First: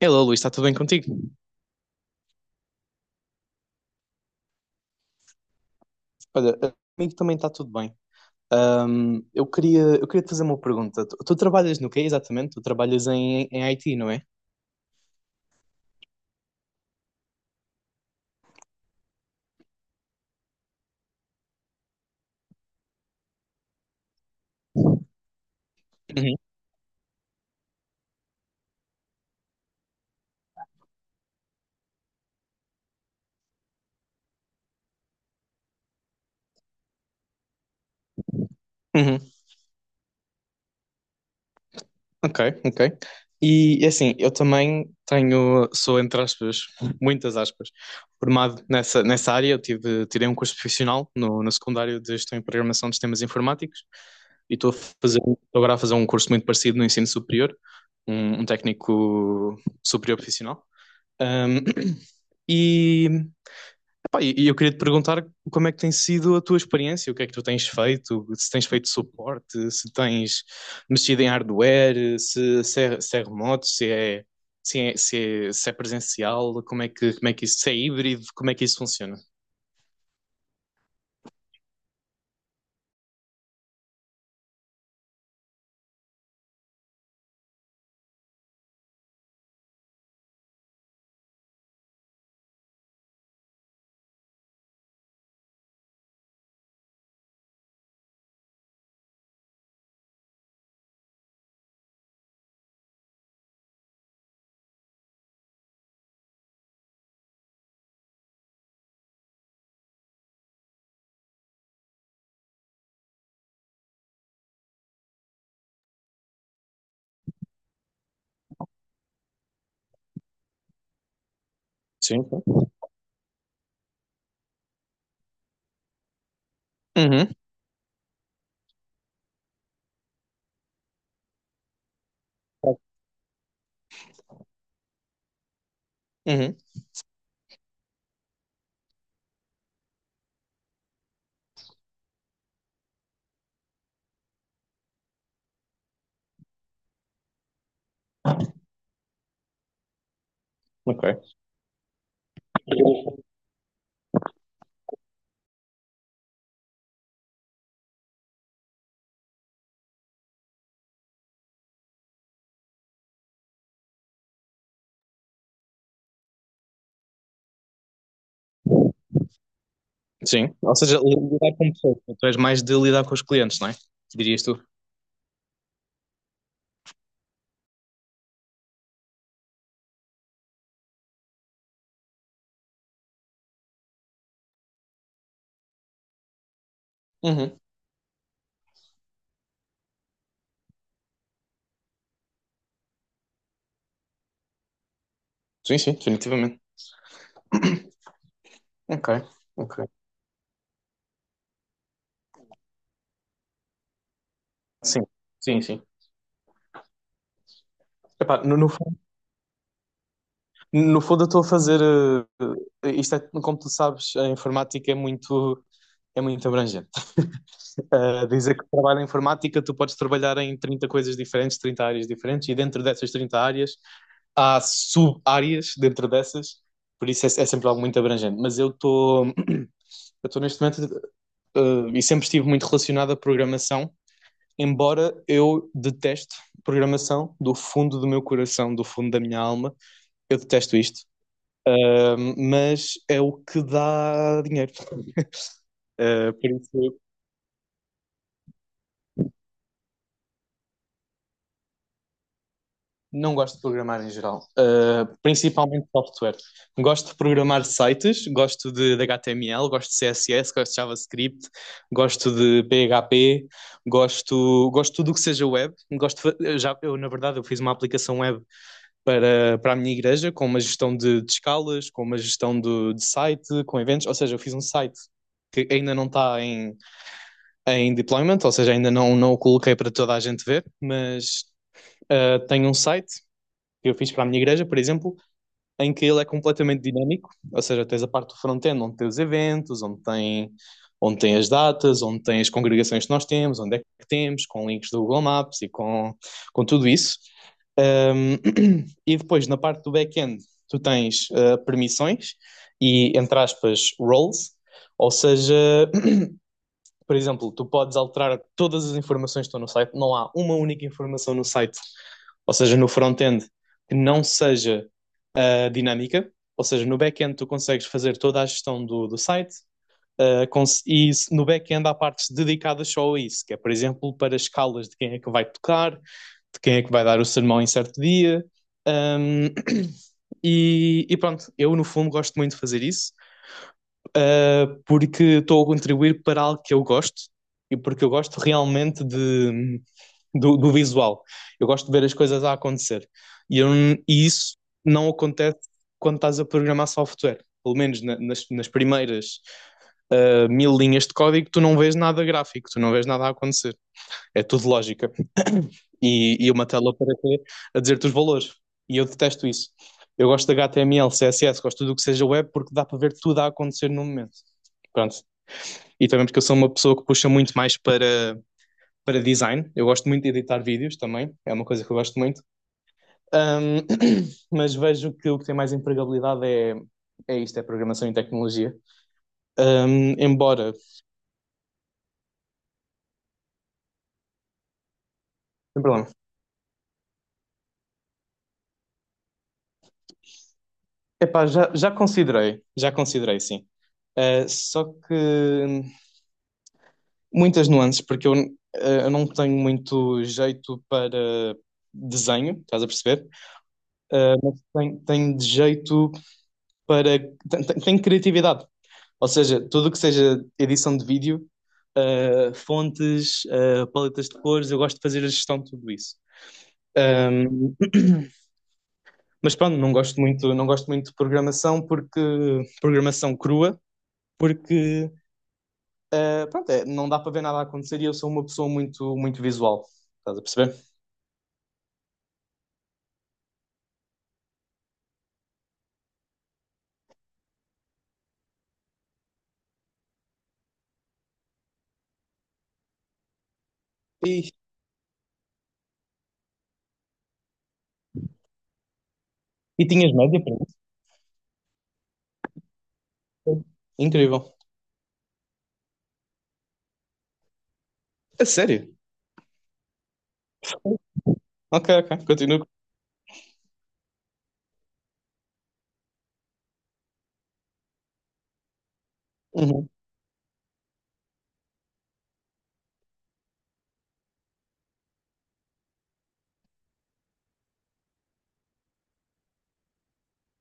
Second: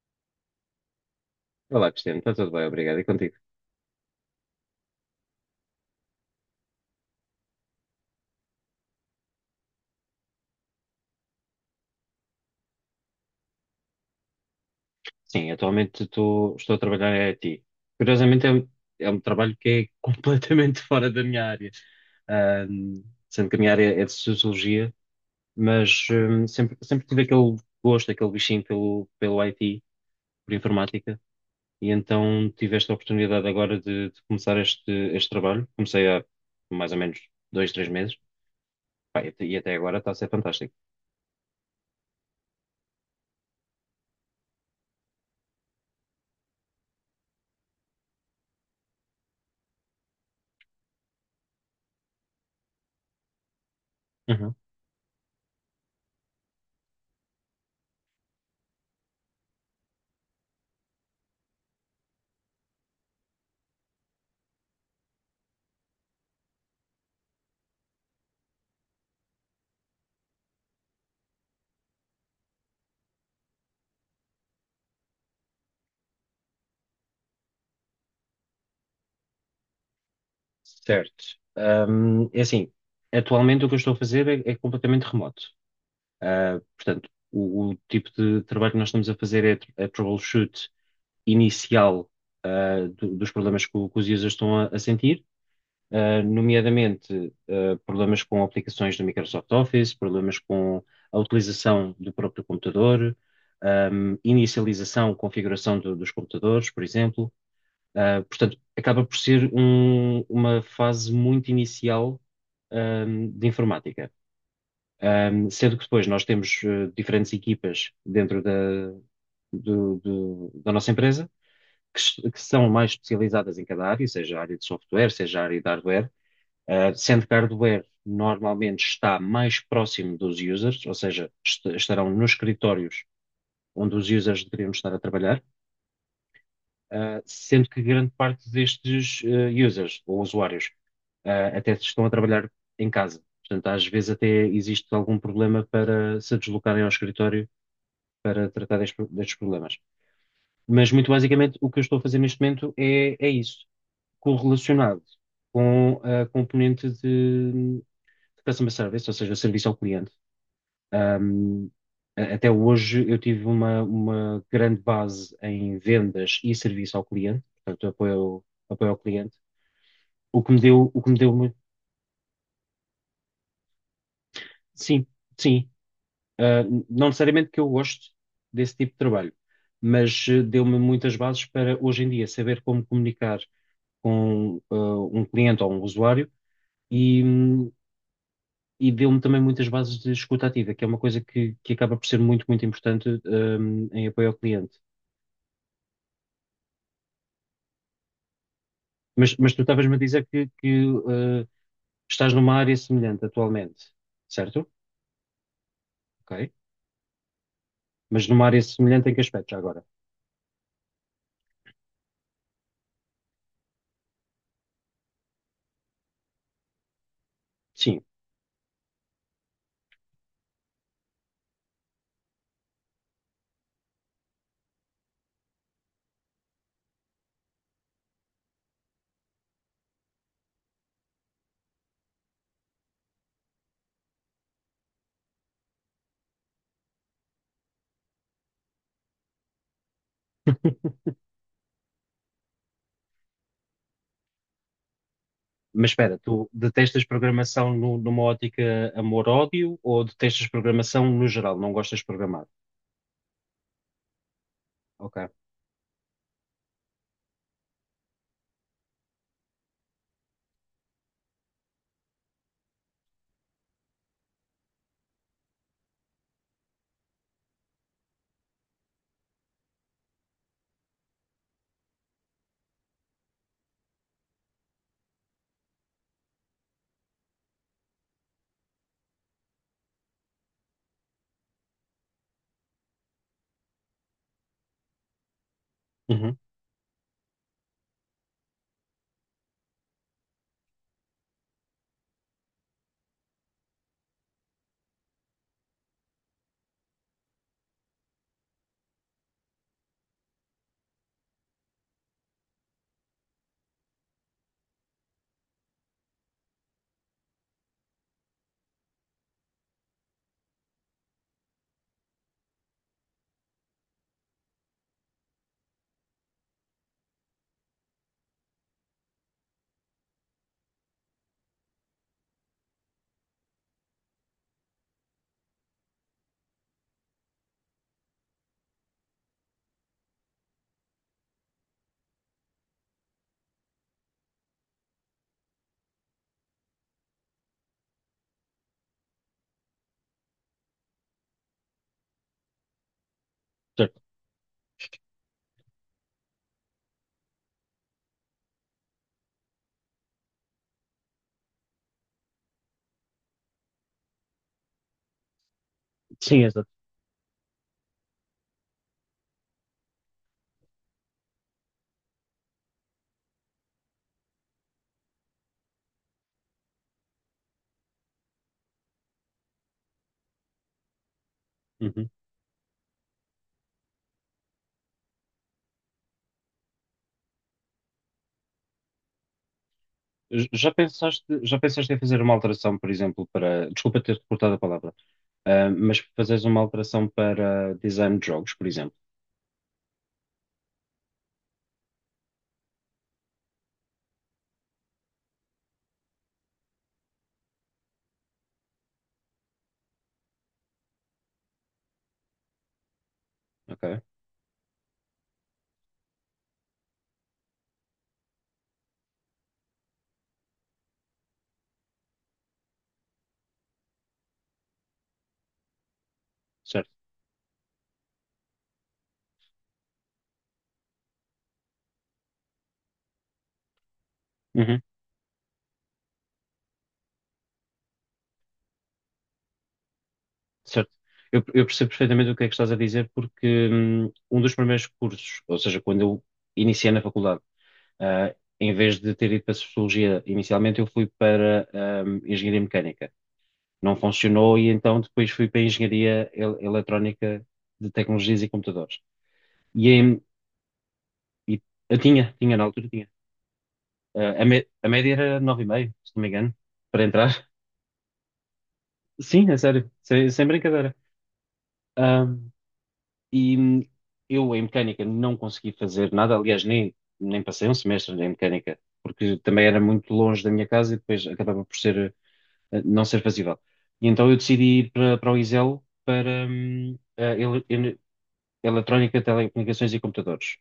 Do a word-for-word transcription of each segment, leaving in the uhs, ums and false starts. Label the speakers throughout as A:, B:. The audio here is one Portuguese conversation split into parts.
A: Hello, Luís, está tudo bem contigo?
B: Olá, Cristiano, está tudo bem, obrigado. E contigo?
A: Olha, comigo também está tudo bem. Ahm, eu queria, eu queria te fazer uma pergunta. Tu, tu trabalhas no quê exatamente? Tu trabalhas em, em I T, não é?
B: Sim, atualmente tô- estou a trabalhar em I T. Curiosamente, é um, é um trabalho que é completamente fora da minha área. Ahm, sendo que a minha área é de sociologia, mas
A: Uhum.
B: ahm, sempre, sempre tive aquele gosto, aquele bichinho pelo, pelo I T, por informática, e então tive esta oportunidade agora de, de começar este, este trabalho. Comecei há mais ou menos dois, três meses.
A: Uhum.
B: Pá, e até e até agora está a ser fantástico.
A: Ok, ok. E assim, eu também tenho, sou entre aspas, muitas aspas, formado nessa, nessa área. Eu tive, tirei um curso profissional no, no secundário de Gestão e Programação de Sistemas Informáticos e estou a fazer, estou agora a fazer um curso muito parecido no ensino superior, um, um técnico superior profissional. Ahm, e, epá, e eu queria te perguntar como é que tem sido a tua experiência, o que é que tu tens feito, se tens feito suporte, se tens mexido em hardware, se, se é, se é remoto, se é, se é, se é, se é presencial, como é que, como é que isso, se é híbrido, como é que isso funciona?
B: Certo. Ahm, é assim, atualmente o que eu estou a fazer é, é completamente remoto. Ah, portanto, o, o tipo de trabalho que nós estamos a fazer é tr- é troubleshoot inicial, ah, do- dos problemas que, o- que os users estão a, a sentir, ah, nomeadamente, ah, problemas com aplicações do Microsoft Office, problemas com a utilização do próprio computador, ahm, inicialização, configuração do- dos computadores, por exemplo. Uh, portanto, acaba por ser um- uma fase muito inicial, um, de informática. Um, sendo que depois nós temos uh, diferentes equipas dentro da, do- do- da nossa empresa que,
A: Sim,
B: s- que
A: sim.
B: são mais especializadas em cada área, seja a área de software, seja a área de hardware. Uh, sendo
A: Uhum.
B: que a hardware normalmente está mais próximo dos users, ou seja, est- estarão nos escritórios onde os users deveriam estar a trabalhar.
A: Uhum.
B: Uh, sendo que grande parte destes uh, users ou usuários uh, até se estão a trabalhar em casa. Portanto, às vezes até existe algum problema para se deslocarem ao escritório para tratar destes, destes problemas. Mas, muito
A: Ok.
B: basicamente, o que eu estou a fazer neste momento é, é isso, correlacionado com a componente de, de customer service, ou seja, serviço ao cliente. Um, a- Até hoje eu tive uma, uma grande base em vendas e serviço ao cliente, portanto, apoio, apoio ao cliente, o que
A: Sim.
B: me
A: Ou
B: deu,
A: seja,
B: o que me deu muito.
A: lidar com pessoas. Tu és mais de lidar com os clientes, não é? Dirias tu.
B: Sim, sim. Ah, não necessariamente que eu goste desse tipo de trabalho, mas eh, deu-me muitas bases para hoje em dia saber como comunicar com ah, um cliente ou um usuário e,
A: Uhum.
B: hum, e deu-me também muitas bases de escuta ativa, que é uma coisa que, que acaba por ser muito, muito importante, hum, em apoio ao cliente.
A: Sim, sim, definitivamente. Ok.
B: Mas, mas tu
A: Ok.
B: estavas-me a dizer que, que, eh, estás numa área semelhante atualmente, certo?
A: Sim, sim, sim.
B: Ok. Mas
A: Epá,
B: numa
A: no,
B: área
A: no fundo,
B: semelhante em que aspecto já agora?
A: No fundo, eu estou a fazer. Eh, Isto é, como tu sabes, a informática é muito, é muito abrangente.
B: Sim.
A: Eh, dizer que trabalho em informática, tu podes trabalhar em trinta coisas diferentes, trinta áreas diferentes, e dentro dessas trinta áreas há sub-áreas dentro dessas, por isso é, é sempre algo muito abrangente. Mas eu estou, eu estou neste momento, eh, e sempre estive muito relacionado à programação, embora eu deteste programação do fundo do meu coração, do fundo da minha alma, eu detesto isto. Um, mas é o que dá dinheiro.
B: Mas espera,
A: Uh,
B: tu
A: por isso
B: detestas programação nu- numa ótica amor-ódio ou detestas programação no geral? Não gostas de programar?
A: não gosto de programar em geral, Uh,
B: Ok.
A: principalmente software. Gosto de programar sites, gosto de, de H T M L, gosto de C S S, gosto de JavaScript, gosto de P H P, gosto, gosto de tudo o que seja web. Gosto de já, eu, na verdade, eu fiz uma aplicação web para, para a minha igreja, com uma gestão de, de escalas, com uma gestão do- de site, com eventos, ou seja, eu fiz um site que ainda não está em, em deployment, ou seja, ainda não, não o coloquei para toda a gente ver, mas uh, tenho um site que eu fiz para a minha igreja, por exemplo, em que ele é
B: Uhum.
A: completamente dinâmico, ou seja, tens a parte do front-end onde tem os eventos, onde tem, onde tem as datas, onde tem as congregações que nós temos, onde é que temos, com links do Google Maps e com, com tudo isso. Um, e depois, na parte do back-end, tu tens uh, permissões e, entre aspas, roles, ou seja, por exemplo, tu podes alterar todas as informações que estão no site, não há uma única informação no site, ou seja, no front-end, que não seja uh, dinâmica, ou seja, no back-end tu consegues fazer toda a gestão do, do site. Uh, cons- e no back-end há partes dedicadas só a isso, que é, por exemplo, para escalas de quem é que vai tocar, de quem é que vai dar o sermão em certo dia. Um, e, e, pronto, eu no fundo gosto muito de fazer isso ah, porque estou a contribuir para algo que eu gosto e porque eu gosto realmente de, do, do visual. Eu gosto de ver as coisas a acontecer. E, eu
B: Certo.
A: e isso não acontece quando estás a programar software. Pelo menos na- nas, nas primeiras ah, mil linhas de código, tu não vês nada gráfico, tu não vês nada a acontecer. É tudo lógica. E,
B: Sim,
A: e uma
B: exato.
A: tela para quê? A dizer-te os valores. E eu detesto isso. Eu gosto de H T M L, C S S, gosto de tudo o que seja web porque dá para ver tudo a acontecer no momento. Pronto. E também porque eu sou uma pessoa que puxa muito mais para, para design. Eu gosto muito de editar vídeos também, é uma coisa que eu
B: Uhum.
A: gosto muito. Ahm, mas vejo que o que tem mais empregabilidade é, é, isto, é programação e tecnologia. Ahm,
B: J- Já
A: embora,
B: pensaste, já pensaste em fazer uma alteração, por exemplo, para. Desculpa ter-te cortado a palavra, ah,
A: sem
B: mas
A: problema.
B: fazeres uma alteração para design de jogos, por exemplo.
A: Epá, já, já considerei, já considerei, sim. Ah, só que hum, Muitas nuances, porque eu, eh, eu não tenho muito jeito para desenho, estás a perceber?
B: Ok.
A: Eh, mas tenho, tenho de jeito para. Tenho, tenho- tenho criatividade. Ou seja, tudo o que seja edição de vídeo, eh, fontes, eh, paletas de cores, eu gosto de fazer a gestão de tudo isso.
B: Certo.
A: Ahm, mas pronto, não gosto muito, não gosto muito de programação porque programação crua,
B: Uhum.
A: porque eh, pronto, é, não dá para ver nada a acontecer e eu sou uma pessoa muito, muito visual. Estás a
B: Certo.
A: perceber?
B: Eu, eu percebo perfeitamente o que é que estás a dizer, porque hum, um dos primeiros cursos, ou seja, quando eu iniciei na faculdade, ah, em vez de ter ido para Sociologia inicialmente, eu fui para hum, Engenharia Mecânica. Não
A: E
B: funcionou e então depois fui para Engenharia El- Eletrónica de Tecnologias e Computadores.
A: E
B: E,
A: tinhas
B: em-
A: média para isso?
B: e- eu tinha, tinha na altura, tinha. Ah, a,
A: Incrível.
B: mé- a média era nove vírgula cinco, se não me engano, para entrar.
A: A sério?
B: Sim, é sério, sem, sem brincadeira.
A: Ok, ok.
B: Hum,
A: Continuo.
B: E hum, eu em mecânica não consegui fazer nada, aliás, nem, nem passei um semestre em mecânica, porque também era
A: Uhum.
B: muito longe da minha casa e depois acabava por ser, eh, não ser fazível. E então eu decidi ir para, para o ISEL para hum, a ele- ele- Eletrónica, Telecomunicações e Computadores.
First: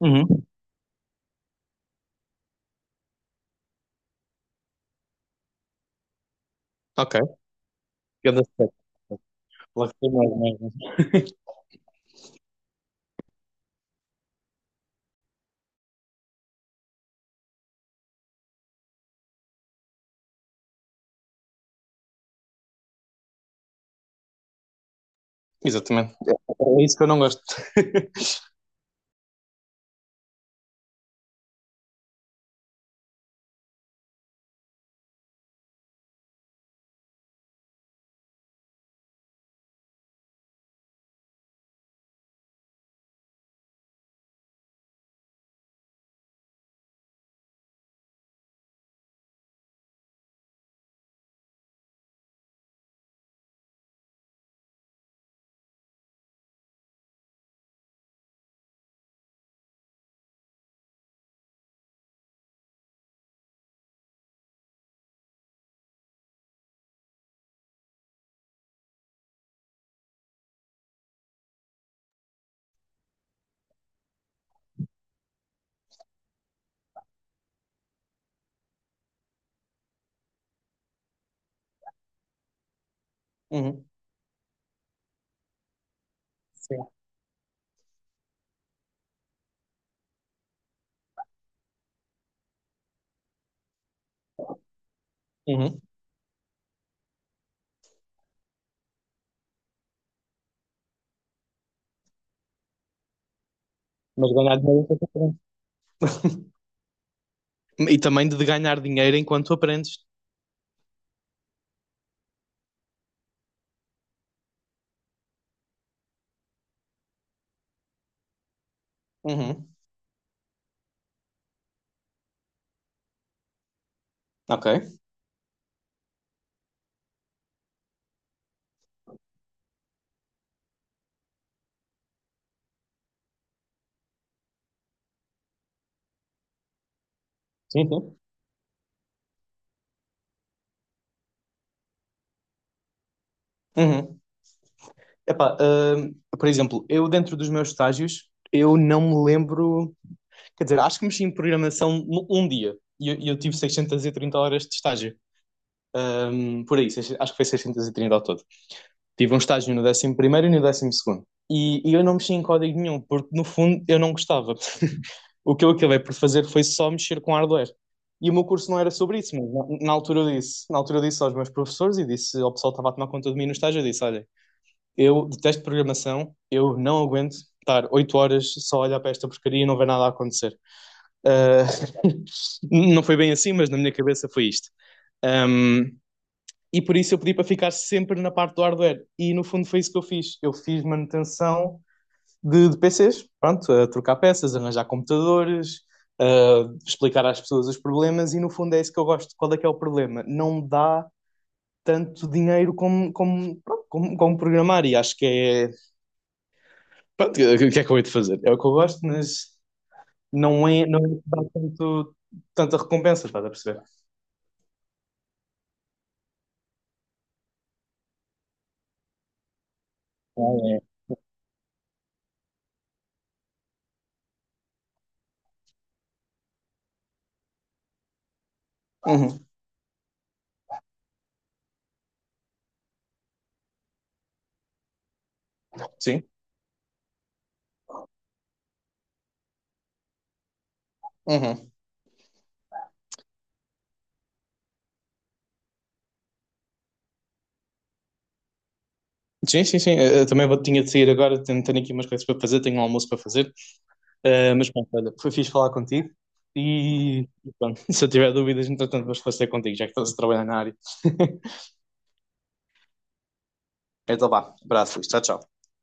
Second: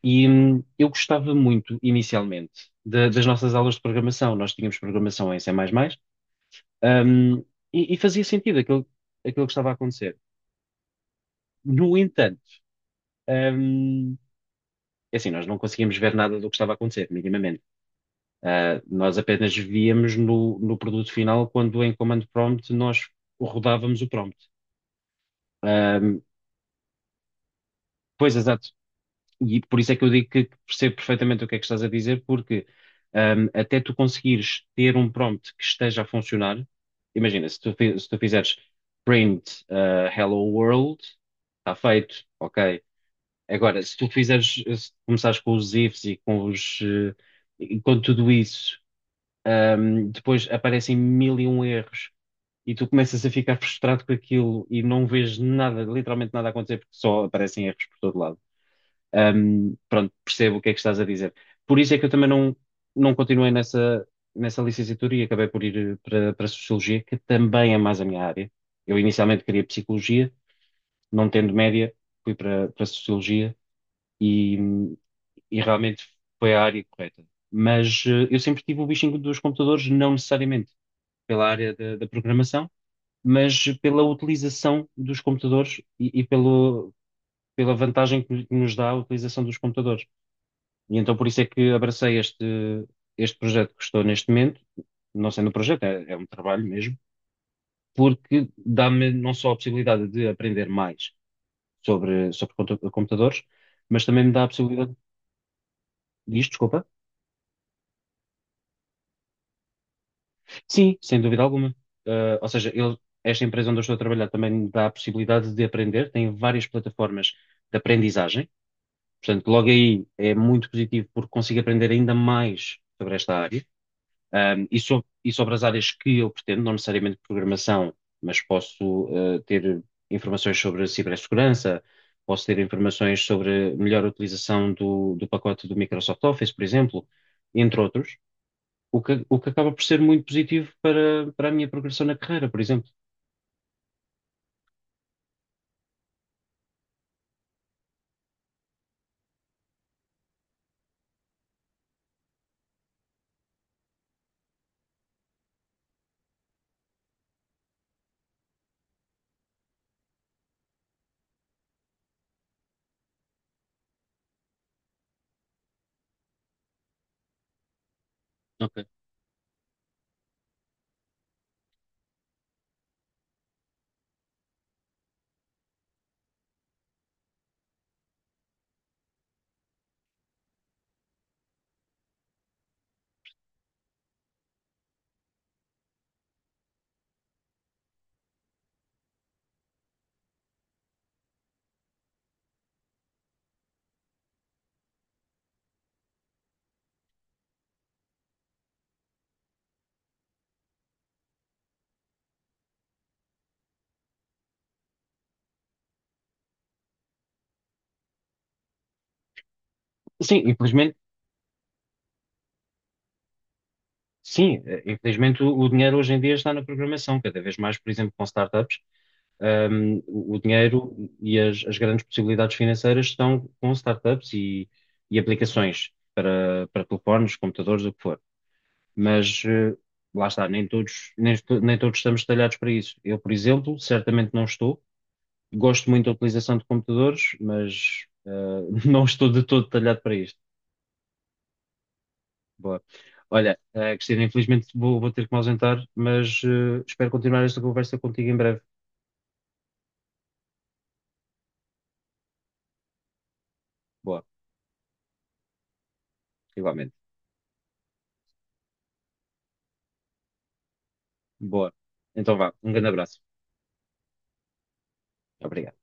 A: Uhum.
B: E hum, eu gostava muito, inicialmente, da- das nossas aulas de programação. Nós tínhamos programação em C++, mais mais,
A: Ok.
B: hum, e, e fazia
A: Cada
B: sentido
A: step.
B: aquilo, aquilo que estava a
A: Lá foi
B: acontecer.
A: mais, mais, mais.
B: No entanto, hum, é assim, nós não conseguíamos ver nada do que estava a acontecer, minimamente. Ah, nós apenas víamos no, no produto final quando em command prompt nós rodávamos o prompt. Ah,
A: Exatamente. É é isso que eu não gosto.
B: Pois, exato. E por isso é que eu digo que percebo perfeitamente o que é que estás a dizer, porque ah, até tu conseguires ter um prompt que esteja a funcionar, imagina, se tu, fi- se tu fizeres print ah, hello world, está feito, ok. Agora, se tu fizeres, se começares com os ifs e com os, eh, e com tudo isso. Ahm, depois aparecem mil e um erros e tu começas a ficar frustrado com aquilo e não vês nada, literalmente nada a acontecer porque só aparecem erros por todo lado. Ahm, pronto, percebo o que é que estás a dizer. Por isso é que eu também não, não continuei nessa, nessa licenciatura e acabei por ir eh, para, para Sociologia, que também é mais a minha área. Eu inicialmente queria Psicologia, não tendo média, fui para, para Sociologia e, e realmente foi a área correta. Mas eh, eu sempre tive o bichinho dos computadores, não necessariamente pela área da, da programação, mas
A: Uhum.
B: pela utilização dos computadores e, e
A: Sim.
B: pelo, pela vantagem que que nos dá a utilização dos computadores. E então por isso é que abracei este, este projeto que estou neste momento, não sendo um
A: Uhum.
B: projeto, é, é um trabalho mesmo, porque dá-me não só a possibilidade de aprender mais sobre, sobre compu- computadores, mas também
A: Mas
B: me dá a
A: ganhar dinheiro
B: possibilidade.
A: é diferente.
B: Diz, desculpa.
A: E também de ganhar dinheiro enquanto aprendes.
B: Sim, sem dúvida alguma. Ah, ou seja, eu- esta empresa onde eu estou a trabalhar também me dá a possibilidade de aprender, tem várias plataformas de aprendizagem, portanto, logo
A: Uhum.
B: aí é muito positivo porque consigo aprender ainda mais sobre esta área, ahm,
A: Ok.
B: e, so- e sobre as áreas que eu pretendo, não necessariamente programação, mas posso, ah, ter informações sobre cibersegurança, posso ter informações sobre melhor utilização do, do pacote do Microsoft Office, por exemplo, entre
A: Sim,
B: outros.
A: sim.
B: O que, o que acaba por ser muito positivo para, para a minha progressão na carreira, por exemplo.
A: Uhum. Epá, ah, por exemplo, eu dentro dos meus estágios, eu não me lembro Quer dizer, acho que mexi em programação um dia. E eu, eu tive seiscentas e trinta horas de estágio. Ahm, por aí, acho que foi seiscentas e trinta ao todo. Tive um estágio no décimo primeiro e no décimo segundo E, e eu não mexi em código nenhum, porque no fundo eu não gostava. O que eu acabei por fazer foi só mexer com hardware. E o meu curso não
B: Ok.
A: era sobre isso, mas na, na altura eu disse, na altura eu disse aos meus professores e disse ao pessoal que estava a tomar conta de mim no estágio, eu disse, olha, eu detesto programação, eu não aguento estar oito horas só a olhar para esta porcaria e não ver nada a acontecer. Ah, não foi bem assim, mas na minha cabeça foi isto. Um, e por isso eu pedi para ficar sempre na parte do hardware. E no fundo foi isso que eu fiz. Eu fiz manutenção de, de P Cs, pronto, a trocar peças, arranjar computadores, uh, explicar às pessoas os problemas. E no fundo é isso que eu gosto. Qual é que é o problema? Não dá tanto dinheiro como, como, pronto, como, como programar. E acho que é. Pronto, o que é que eu hei de fazer? É o que eu gosto, mas
B: Sim,
A: não é.
B: infelizmente,
A: Não dá tanto, tanta recompensa, estás a perceber?
B: sim, eh, infelizmente o, o dinheiro hoje em dia está na programação, cada vez mais, por exemplo, com startups, ahm, o o
A: Ah,
B: dinheiro e as, as grandes possibilidades financeiras estão com startups e, e aplicações para, para telefones, computadores, o que for.
A: é.
B: Mas
A: Uhum.
B: eh, lá está, nem todos, nem, estu- nem todos estamos talhados para isso. Eu, por exemplo, certamente não estou. Gosto muito da
A: Sim.
B: utilização de computadores, mas eh, não estou de todo talhado para isto.
A: Uhum.
B: Boa. Olha, eh, Cristina, infelizmente vou, vou ter que me ausentar, mas eh, espero continuar esta conversa contigo em breve.
A: Sim, sim, sim. Eu também vou, tinha de sair agora, tenho, tenho aqui umas coisas para fazer, tenho um almoço para fazer.
B: Boa,
A: Eh, mas pronto, olha, foi fixe falar contigo.
B: igualmente.
A: E pronto, se eu tiver dúvidas, entretanto, vou esclarecer contigo, já que estás a trabalhar na área.
B: Boa. Então vá, um grande abraço.
A: Então vá, abraço, tchau, tchau.
B: Obrigado.